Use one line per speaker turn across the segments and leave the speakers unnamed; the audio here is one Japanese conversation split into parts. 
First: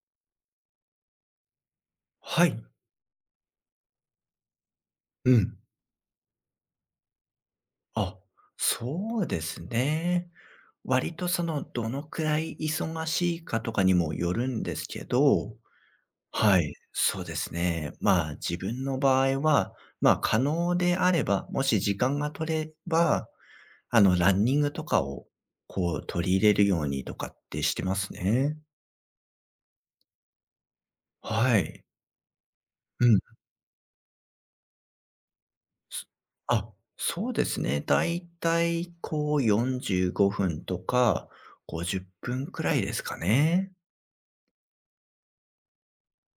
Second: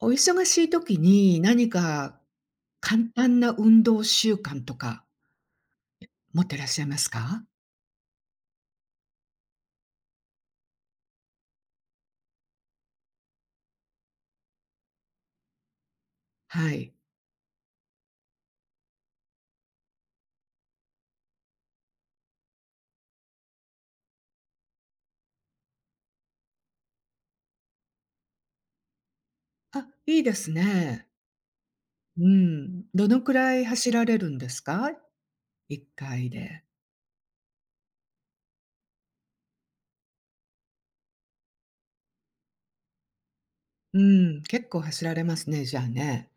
お忙しい時に何か
はい。
簡単な運動習慣とか
うん。
持ってらっしゃいますか？
あ、そうですね。割とその、どのくらい忙しいかとかにもよるんですけど、は
は
い、
い。
そうですね。まあ、自分の場合は、まあ、可能であれば、もし時間が取れば、あの、ランニングとかを、こう、取り入れるようにとかってしてますね。
あ、いいですね。
はい。
うん。
う
ど
ん。
のくらい走られるんですか？1
す
回で。
あ、そうですね。だいたいこう45分とか50分くらいですかね。
うん、結構走られますね、じゃあね。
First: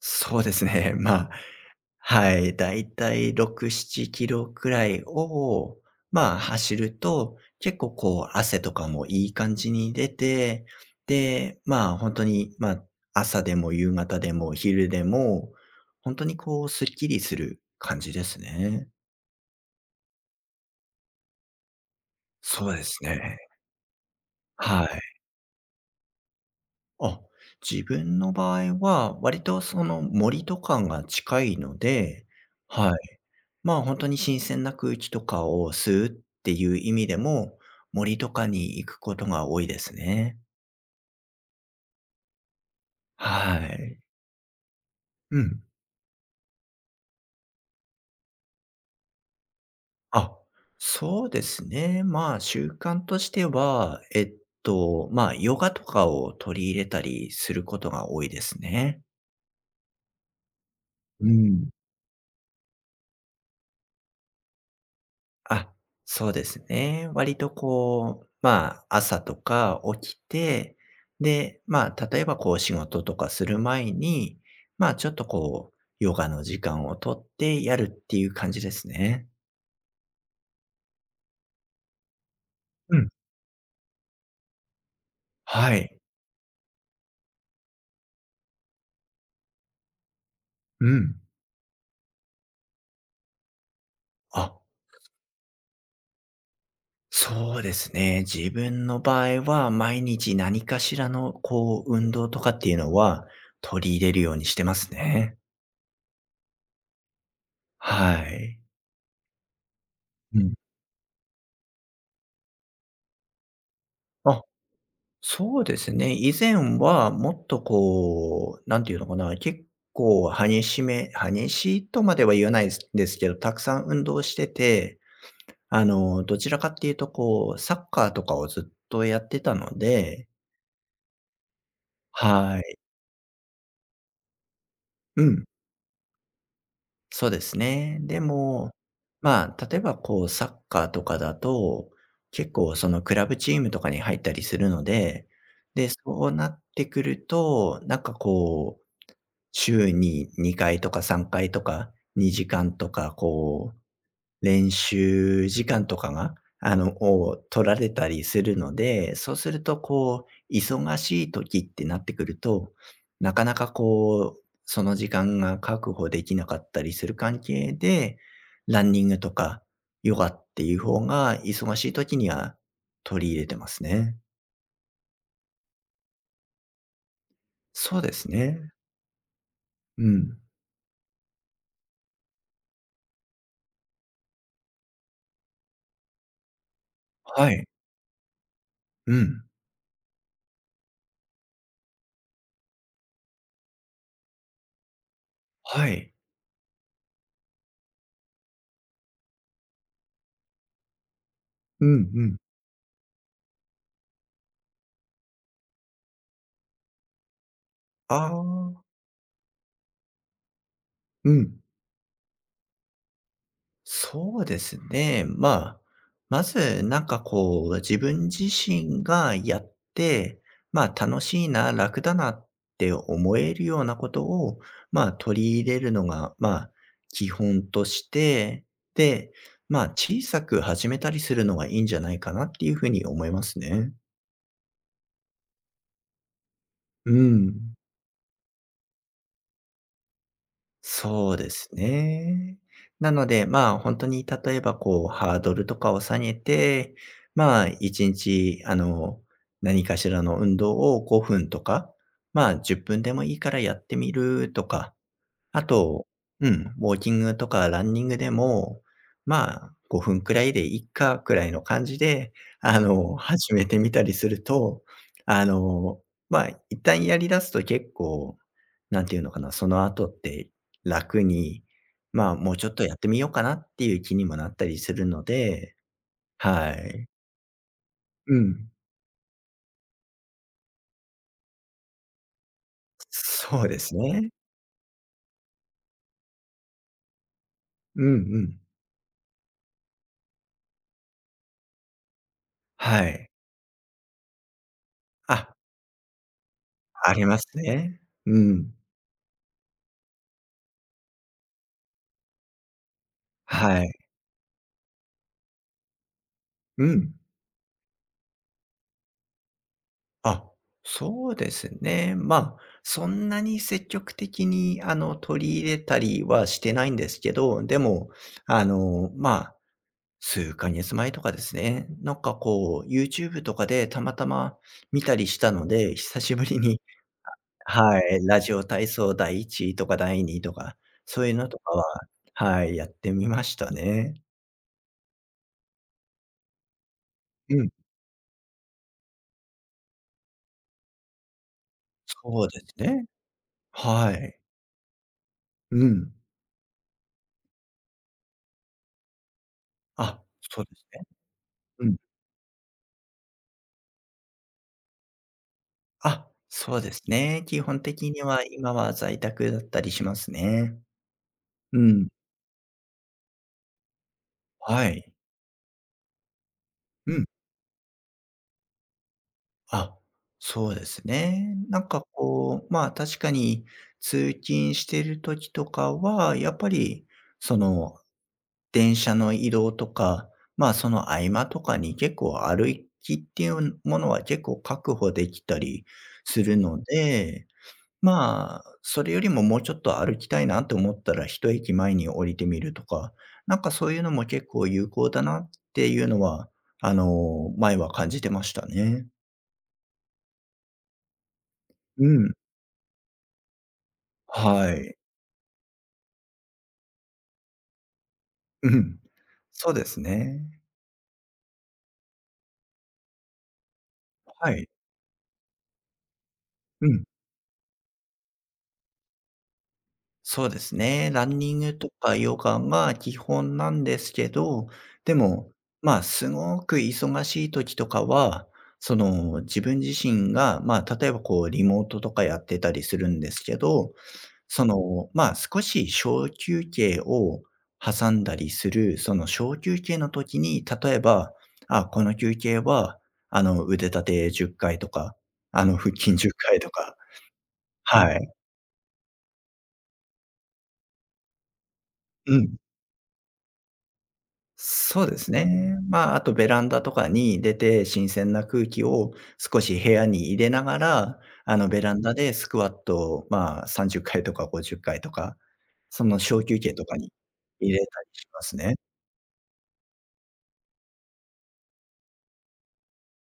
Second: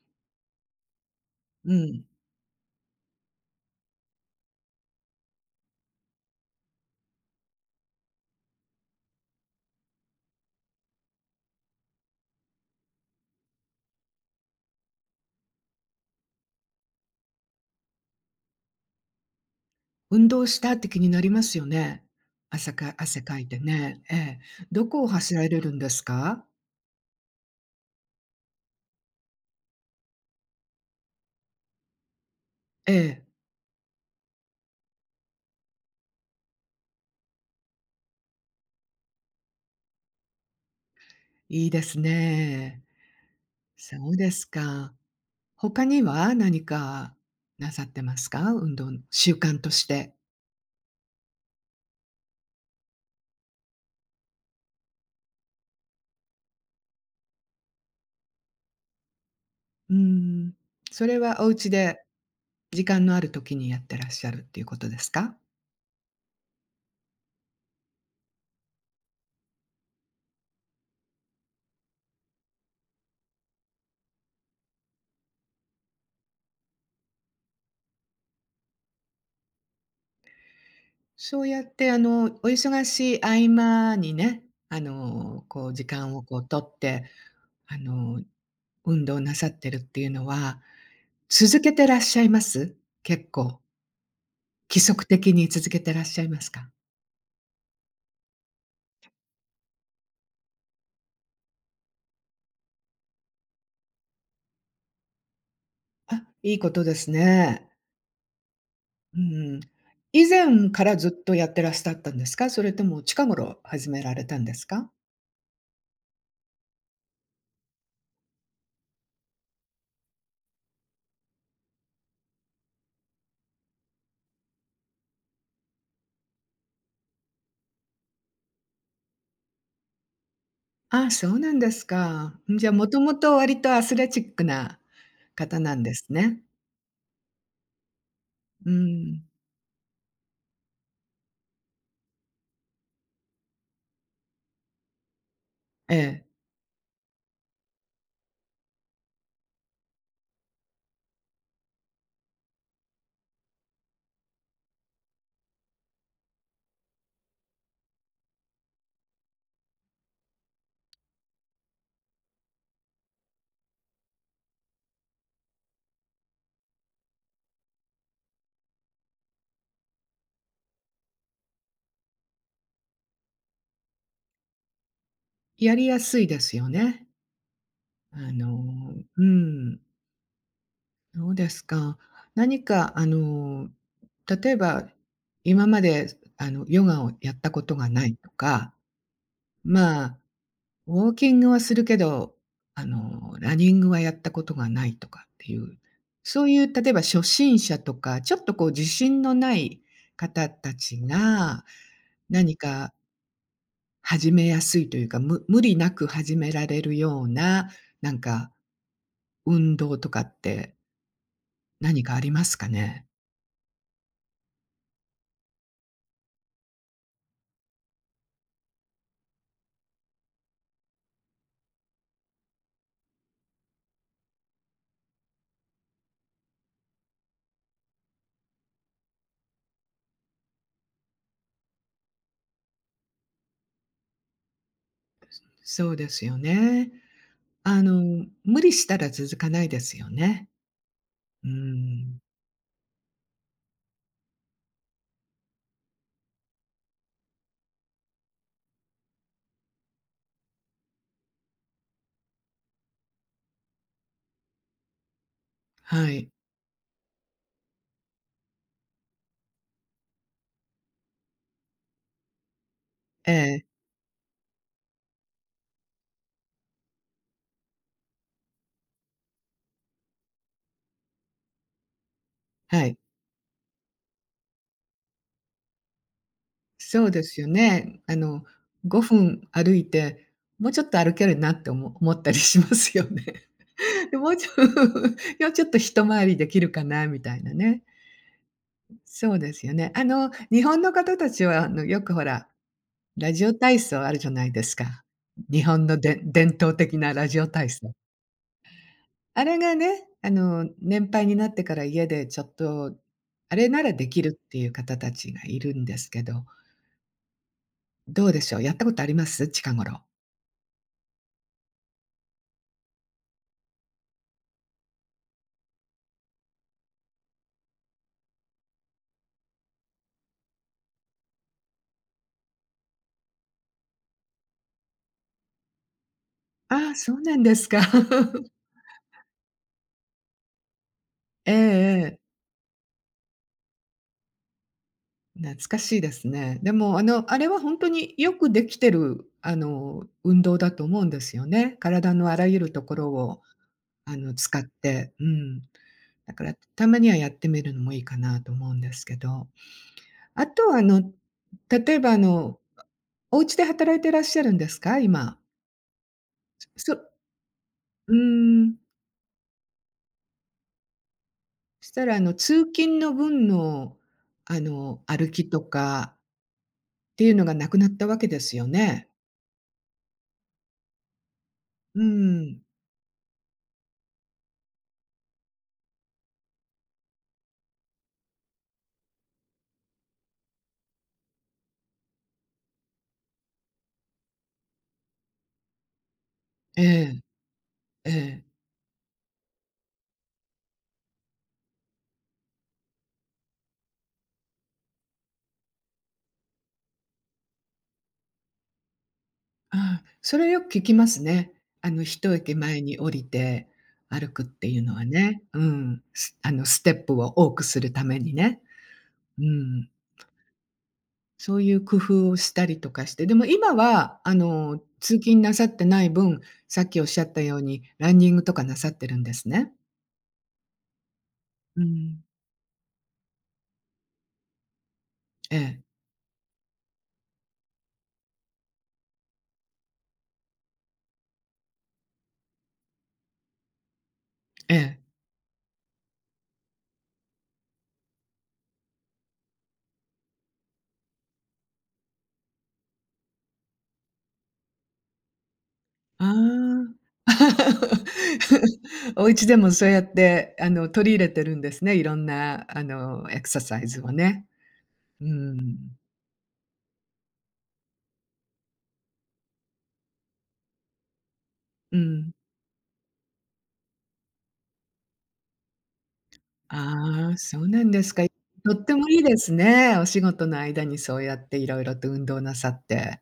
そうですね。まあ、
うん。
はい。だいたい6、7キロくらいを、まあ、走ると、結構こう、汗とかもいい感じに出て、で、まあ、本当に、まあ、朝でも夕方でも昼でも、本当にこう、すっきりする感じですね。
運動したって気になりますよね。
そ
汗
うで
か
す
汗か
ね。
いてね。ええ。
は
ど
い。
こを走られるんですか？
あ、自分の場合は、割とその森とかが近いので、
え
はい。
え、
まあ、本当に新鮮な空気とかを吸うっていう意味でも、森とかに行くことが多いですね。
いいですね。
は
そ
い。
うですか。
うん。
他には何かなさってますか？運動の習慣として。
あ、そうですね。まあ、習慣としては、まあ、ヨガとかを取り入れたりすることが多いですね。
うーん。それ
う
はお家
ん。
で時間のある時にやってらっしゃるっていうことですか？
あ、そうですね。割とこう、まあ、朝とか起きて、で、まあ、例えばこう仕事とかする前に、まあ、ちょっとこう、ヨガの時間を取ってやるっていう感じですね。
そうやってあの、お忙
うん。
しい合間にね、あの、こう
は
時
い。
間をこう取って、あの、運動なさってるっていうのは、
うん。
続けてらっしゃいます？結構、
あ、
規則的に続けてらっしゃいますか？
そうですね。自分の場合は、毎日何かしらのこう、運動とかっていうのは取り入れるようにしてますね。
あ、いいことですね。
はい。
うん。以
うん。
前からずっとやってらっしゃったんですか？それとも近頃始められた
あ、
んですか？
そうですね。以前はもっとこう、なんていうのかな、結構激しいとまでは言わないですけど、たくさん運動してて、あの、どちらかっていうとこう、サッカーとかをずっとやってたので、
ああ、そうなんですか。ん、
は
じゃあ、
い。
もともと割とアスレチックな
うん、
方なんですね。
そうですね。で
う
も、
ん。
まあ、例えばこうサッカーとかだと、結構そのクラブチームとかに入ったりするので、で、
ええ。
そうなってくると、なんかこう週に2回とか3回とか、2時間とか、こう、練習時間とかが、あの、を取られたりするので、そうすると、こう、忙しい時ってなってくると、なかなかこう、その時間が確保できなかったりする関係で、ランニングとかヨガっていう方が忙しい時には取り入れてますね。
やりやすいですよね。
そうで
あ
すね。
のうん、
うん。
そうですか。何かあの、例えば、今まであの、ヨガをやった
は
こ
い。
とがないとか、
うん。
まあウォーキングはするけど、あの、ランニングはやったことがないとかっていう、
はい。
そういう例えば初心者とか、ちょっとこう自信のない方たちが、
うんうん。
何か始めやすいというか、無理なく始められるような、な
あ
んか
あ。
運動とかって
うん、
何かありますかね？
そうですね。まあ、まずなんかこう、自分自身がやって、まあ楽しいな、楽だなって思えるようなことを、まあ取り入れるのが、まあ基本として、で、まあ小さく始めたりするのがいいんじゃないかなっていうふうに思いますね。
そうですよね。
うん。
あの、無理したら続かないですよね。
そう
う
です
ん。
ね。なので、まあ、本当に例えばこう、ハードルとかを下げて、まあ、1日あの、何かしらの運動を5分とか、まあ、10分でもいいからやってみるとか、あと、
はい。
うん、ウォーキングとかランニングでも、まあ、5分くらいでいっかくらいの感じで、あの、
え
始
え、
めてみたりすると、あの、まあ、一旦やり出すと結構、なんていうのかな、その後って楽に、まあ、もうちょっと
は
や
い。
ってみようかなっていう気にもなったりするので、は
そ
い。
うですよね。あ
う
の、
ん。
5分歩いて、もうちょっと歩けるなって思ったりしますよね。
そうです
で、も
ね。
うちょ もうちょっと一回りできるかなみたいなね。
うんうん。
そうですよね。あの、日本の方たちは、あの、よくほら、
はい。
ラジオ体操あるじゃないですか。
あ、
日本ので伝統的
あ
な
り
ラ
ま
ジオ
す
体操。
ね。うん。
あれがね、あの、年配になってから家でちょっと、あれな
は
ら
い。
できるっていう方たちがいるんですけど、
うん。
どうでしょう、やったことあります？近頃。
あ、そうですね。まあ、そんなに積極的に、あの、取り入れたりはしてないんですけど、でも、あの、まあ、数ヶ月前とかですね。なんかこう、YouTube とかでたまたま見たりしたので、久しぶりに、
ああ、そう なんですか。
はい、ラ ジオ体操第一とか第二とか、そういうの
ええ
とかは、
ええ。
はい、やってみましたね。
懐かしいですね。でも、あの、あれは
うん、
本当によくできてる、あの、運動だと思うんですよね。体のあ
そ
ら
う
ゆ
で
る
す
とこ
ね。
ろを、
は
あの、
い。
使って、うん。
うん。
だから、たまにはやってみるのもいいかなと思うんですけど。
あ、
あ
そう
と
で
は、あ
すね。
の、
う
例
ん。
えば、あの、お家で働いてらっしゃるんですか？今。
あ、そうで
そ
すね。基本的
う
には今
ん。
は在宅だったりしますね。う
そした
ん。
ら、あの、通勤の分の、あ
は
の、
い。
歩きとか、
う
って
ん。
いうのがなくなったわけですよね。
あ、そうですね。なん
う
か
ん。
こう、まあ確かに通勤してる時とかは、やっぱりその電車の移動とか、まあその合間とかに結構歩きっていうものは結構確保できたりするの
ええ、
で、
ええ。
まあ、それよりももうちょっと歩きたいなと思ったら、一駅前に降りてみるとか、なんかそういうのも結構有効だなっていうのは、あの、前は感じてましたね。
ああ、それよく聞きますね。あの、
う
一
ん。
駅前に降りて歩くって
は
いうの
い。
はね。うん。あの、ステップを多くするためにね。
うん。
う
そうで
ん。
すね。
そういう工夫をしたりとかして、でも今は、あ
はい。
の、通勤なさってない分、さ
う
っきお
ん。
っしゃったように、ランニングとかなさってるんですね？
そうですね。ランニング
う
とか
ん。
ヨガが基本なんですけど、でも、
ええ、
まあ、すごく忙しい時とかは、その、自分自身が、まあ、例えばこうリモートとかやってたりするんですけど、そ
ええ。
の、まあ、少し小休憩を挟んだりする、その小休憩の時に、例えば、あ、この休憩は、あの、腕立て10回とか、あの、腹筋
あ
10回と
あ。
か。はい。
お家でもそうやって、あの、取り入れてるんですね、いろん
うん。
な、あの、エクササイズをね。
そうで
う
すね。
ん。
まあ、あとベランダとかに出て、新鮮な空気を少し部屋に入れながら、あの、ベラ
う
ンダ
ん。
でスクワットを、まあ、30回とか50回とか、その小休憩とかに
ああ、そう
入れ
なん
た
で
り
すか。
します
と
ね。
ってもいいですね。お仕事の間にそうやっていろいろと運動なさって。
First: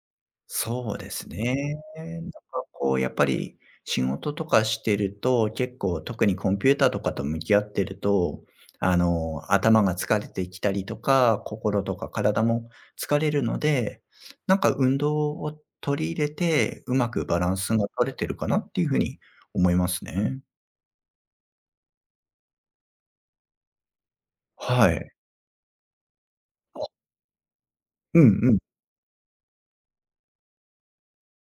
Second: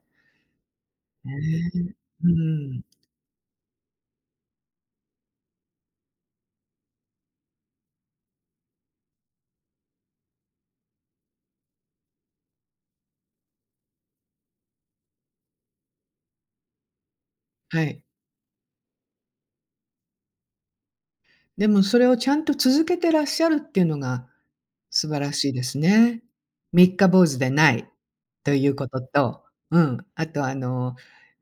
そうです
ね
ね。
え。
な
う
んか
ん。
こうやっぱり仕事とかしてると、結構特にコンピューターとかと向き合ってると、あの、頭が疲れてきたりとか、心とか体も疲れるので、なんか運動を取り入れて、うまくバランス
は
が
い。
取れてるかなっていうふうに思いますね。
でもそれをちゃんと続けてらっしゃるっていうのが
は
素
い。
晴らしいですね。
あ、
三日坊主でない
うんう
と
ん。
いうことと、うん、あとあの、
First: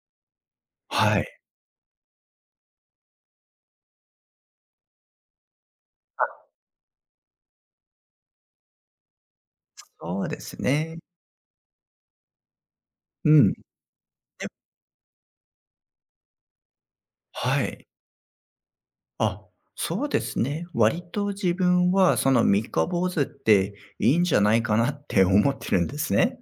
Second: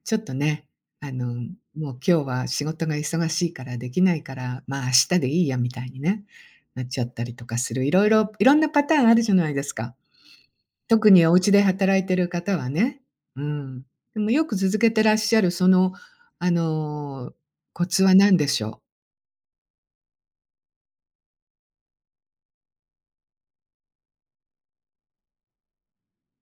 ちょっとね、あ
はい。
の、もう今日は仕事が忙しいからできないから、まあ、明日でいいやみたいにね、
あ、
なっちゃったりとかする、いろいろ、いろんなパターンあるじゃないですか。
そうですね。
特にお家で働いてる方はね。
う
う
ん。で、
ん。でもよく続けてらっしゃるその、あの、
は
コ
い。
ツは何でしょ
あ、そうですね。割と自分は、その三日坊主っていいんじゃないかなって思ってるんですね。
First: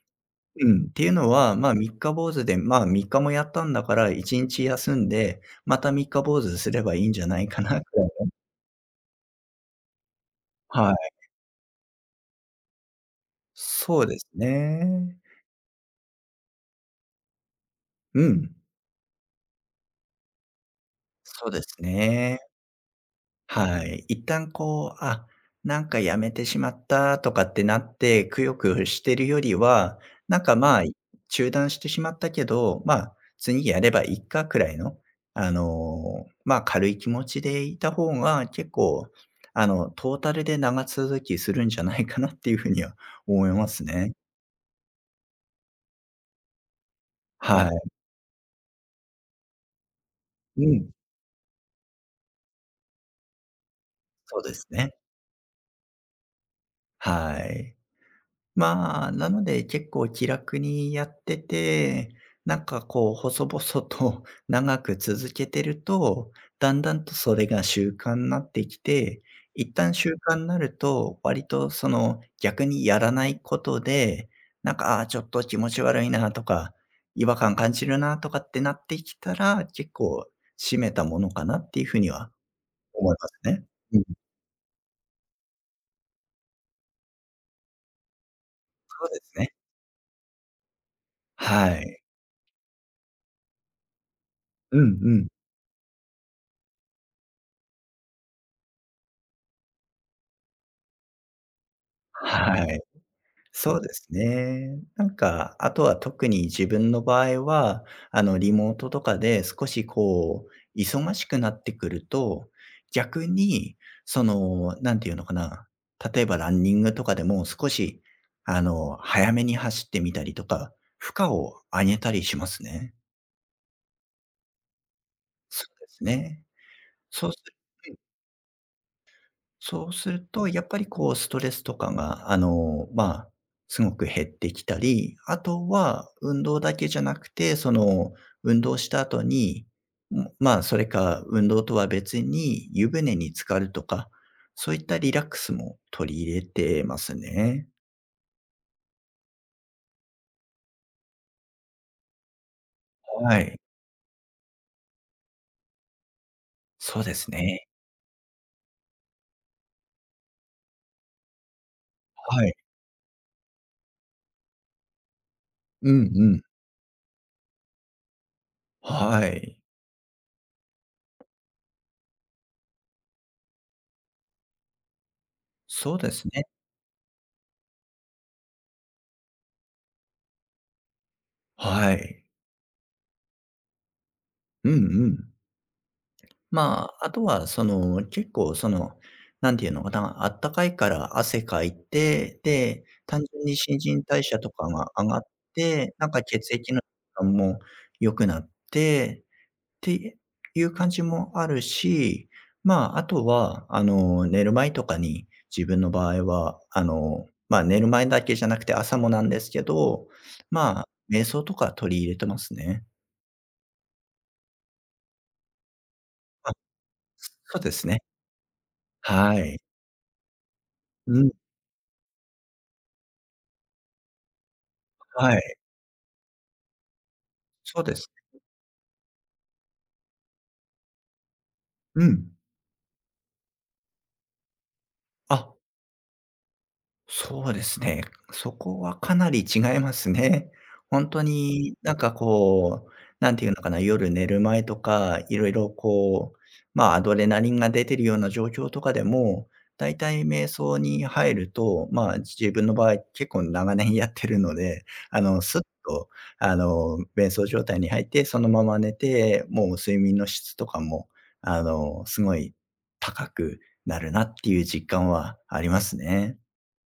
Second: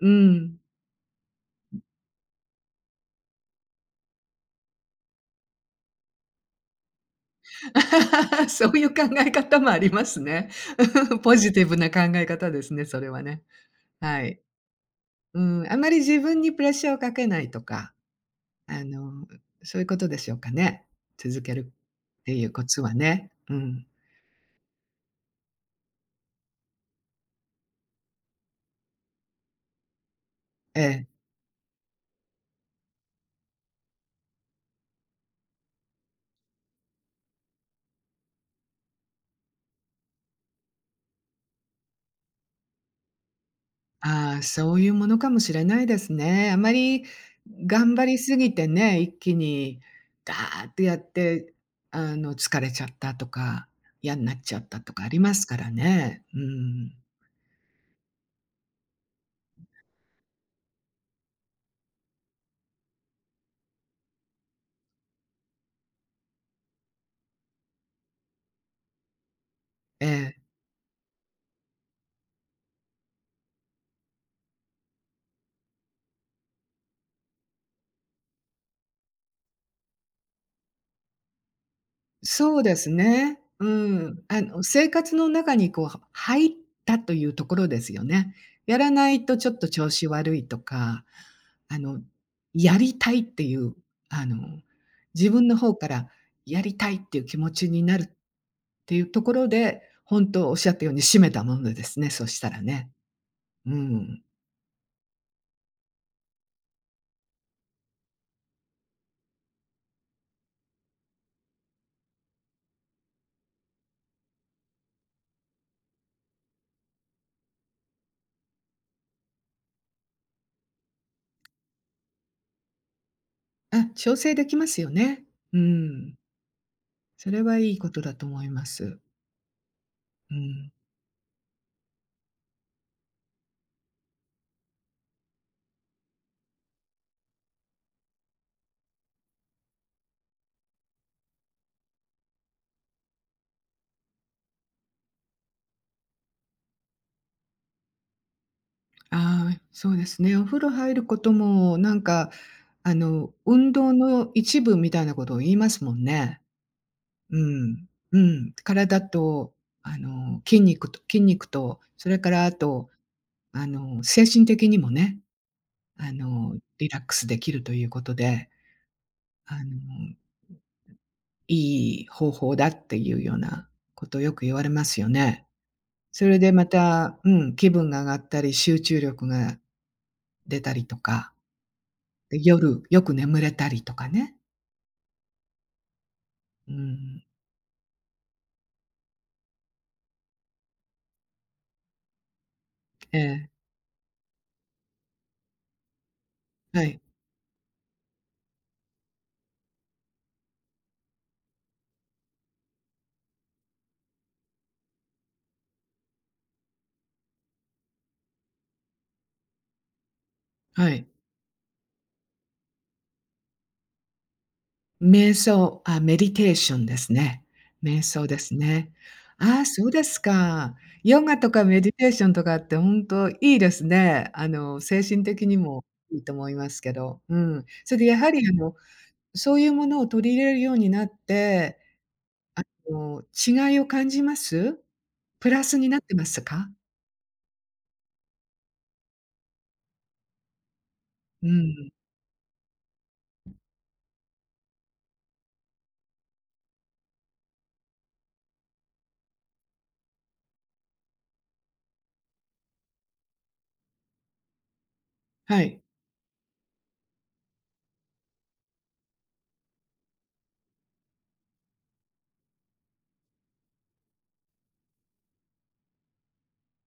う？うん。
うん。っていうのは、まあ、三日坊主で、まあ、3日もやったんだから1日休んで、また三日坊主すればいいんじゃないかなくらい。
そういう考え方もありますね。
はい。
ポジティブな考え方ですね、それはね。
そうで
は
す
い。
ね。
うん、あまり自分にプレッシャーをかけないとか、
うん。
あの、そういうことでしょうかね。続
そう
け
で
る
す
って
ね。
いうコツはね。う
は
ん。
い。一旦こう、あ、なんかやめてしまったとかってなって、くよくよしてるよりは、なんかま
え
あ、
え。
中断してしまったけど、まあ、次やればいいかくらいの、あの、まあ、軽い気持ちでいた方が結構、あの、トータルで長続きするんじゃないかなっていうふうには思いますね。
ああ、そういうものかもしれないですね。あまり
は
頑張りすぎてね、一気にダ
い。
ー
う
って
ん。
やって、あの、疲れちゃったとか、嫌にな
そ
っ
う
ち
で
ゃ
す
ったと
ね。
かありますからね。うん。
はい。まあ、なので結構気楽にやってて、なんかこう細々と 長く続けてると、だんだんとそれが習慣になってきて、一旦
え
習慣
え。
になると、割とその逆にやらないことで、なんか、ああ、ちょっと気持ち悪いなとか、違和感感じるなとかってなってきたら、結構締めたものかなっていうふうには
そうです
思いま
ね。
すね。
う
うん、
ん。あの、生活の中にこう、入ったというところですよね。やら
そう
な
で
いと
す
ちょ
ね。
っと調子悪いとか、
は
あの、
い。
やりたいっていう、あの、
うんうん。
自分の方からやりたいっていう気持ちになるっていうところで、本当おっしゃったように締めたものですね、そしたら
はい。
ね。う
そうです
ん。
ね。なんか、あとは特に自分の場合は、あの、リモートとかで少しこう、忙しくなってくると、逆に、その、なんていうのかな、例えばランニングとかでも少し、あの、早めに走ってみたりとか、負荷を上げたりしますね。
あ、調整できますよね。う
そうです
ん。
ね。そ
そ
うす
れはいいことだと思います。
そうする
う
と、やっ
ん。
ぱりこうストレスとかが、あの、まあ、すごく減ってきたり、あとは運動だけじゃなくて、その、運動した後に、ん、まあ、それか運動とは別に湯船に浸かるとか、そういったリラックスも取り入れてますね。
ああ、そうですね。お風呂入ることも、なんか、あの、
はい。
運動の一部みたいなことを言いますもんね。
そうです
う
ね。
ん。うん。体と、あの、筋肉と、それから
は
あ
い。
と、あの、精神的にもね、
うん
あ
うん。
の、リラックスできるということで、
は
あ
い。
の、いい方法だっていうようなことをよく言われますよね。
そうです
それ
ね。
でまた、うん、気分が上がったり、集中力が出たりとか。
はい。
夜、よく眠れたりとかね。
うんうん。
う
まあ、あ
ん。
とはその、結構その、なんていうのかな、あったかいから汗かいて、で、
え
単純
え、
に新陳代謝とかが上がって、なんか血液の
はい、
質も良くなって、っていう感じもあるし、まあ、あとは、あの、寝る前とかに自分の場合は、あの、まあ、寝る前だけじゃなくて朝もなんですけど、ま
は
あ、
い。
瞑想とか取り入れてますね。
瞑想、あ、メディテ
あ、
ーションですね。
そうです
瞑
ね。
想ですね。
はい。
ああ、そうですか。
う
ヨ
ん、
ガとかメディテーションとかってほんといいですね。あの、精神
は
的に
い。
もいいと思いますけど。うん。
そう
そ
で
れで
す。
やはりあの、そういうものを取り入れるようになって、
うん。
こう、違いを感じます？プ
あ、
ラスになってますか？
そうですね。そこはかなり違いますね。ほんと
う
に
ん。
なんかこう、なんていうのかな、夜寝る前とか、いろいろこう、ま、アドレナリンが出てるような状況とかでも、だいたい瞑想に入ると、まあ、自分の場合結構長年やってるので、あの、すっ
はい。
と、あの、瞑想状態に入って、そのまま寝て、もう睡眠の質とかも、あの、すごい高くなるなっていう実感はありますね。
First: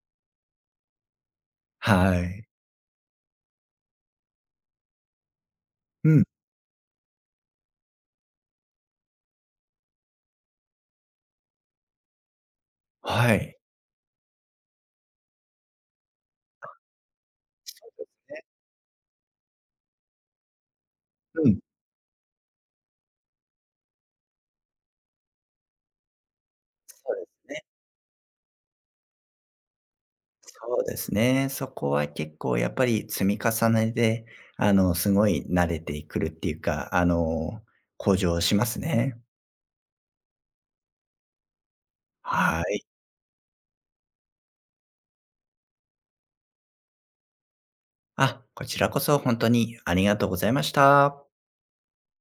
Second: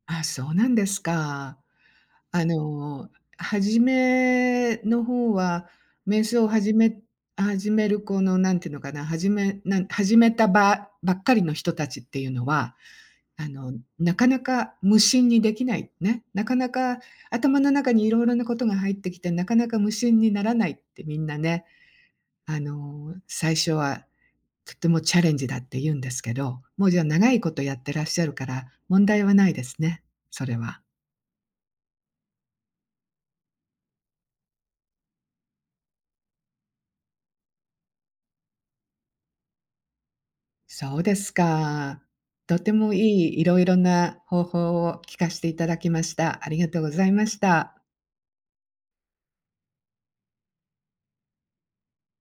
あ、そうなんですか。
は
あ
い。
の、初めの方は、
う
瞑
ん。
想を始め始めるこの、なんていうのかな、始めたばっかりの人たちっていうのは、
は
あ
い。
の、なかなか無心にできない、ね。なかなか頭の中にいろいろなことが入ってきて、なかなか無心にならないってみんな
うん、
ね、あの、最初はとてもチャレンジだって言うんですけど、もうじゃあ
そうで
長い
す。
ことやってらっしゃるから、問題はないですね、それ
そ
は。
うですね。そこは結構やっぱり積み重ねで、あの、すごい慣れてくるっていうか、あの、向上しますね。
そうですか。と
は
て
い。
もいいいろいろな方法を聞かせていただきました。ありがとうございました。
あ、こちらこそ本当にありがとうございました。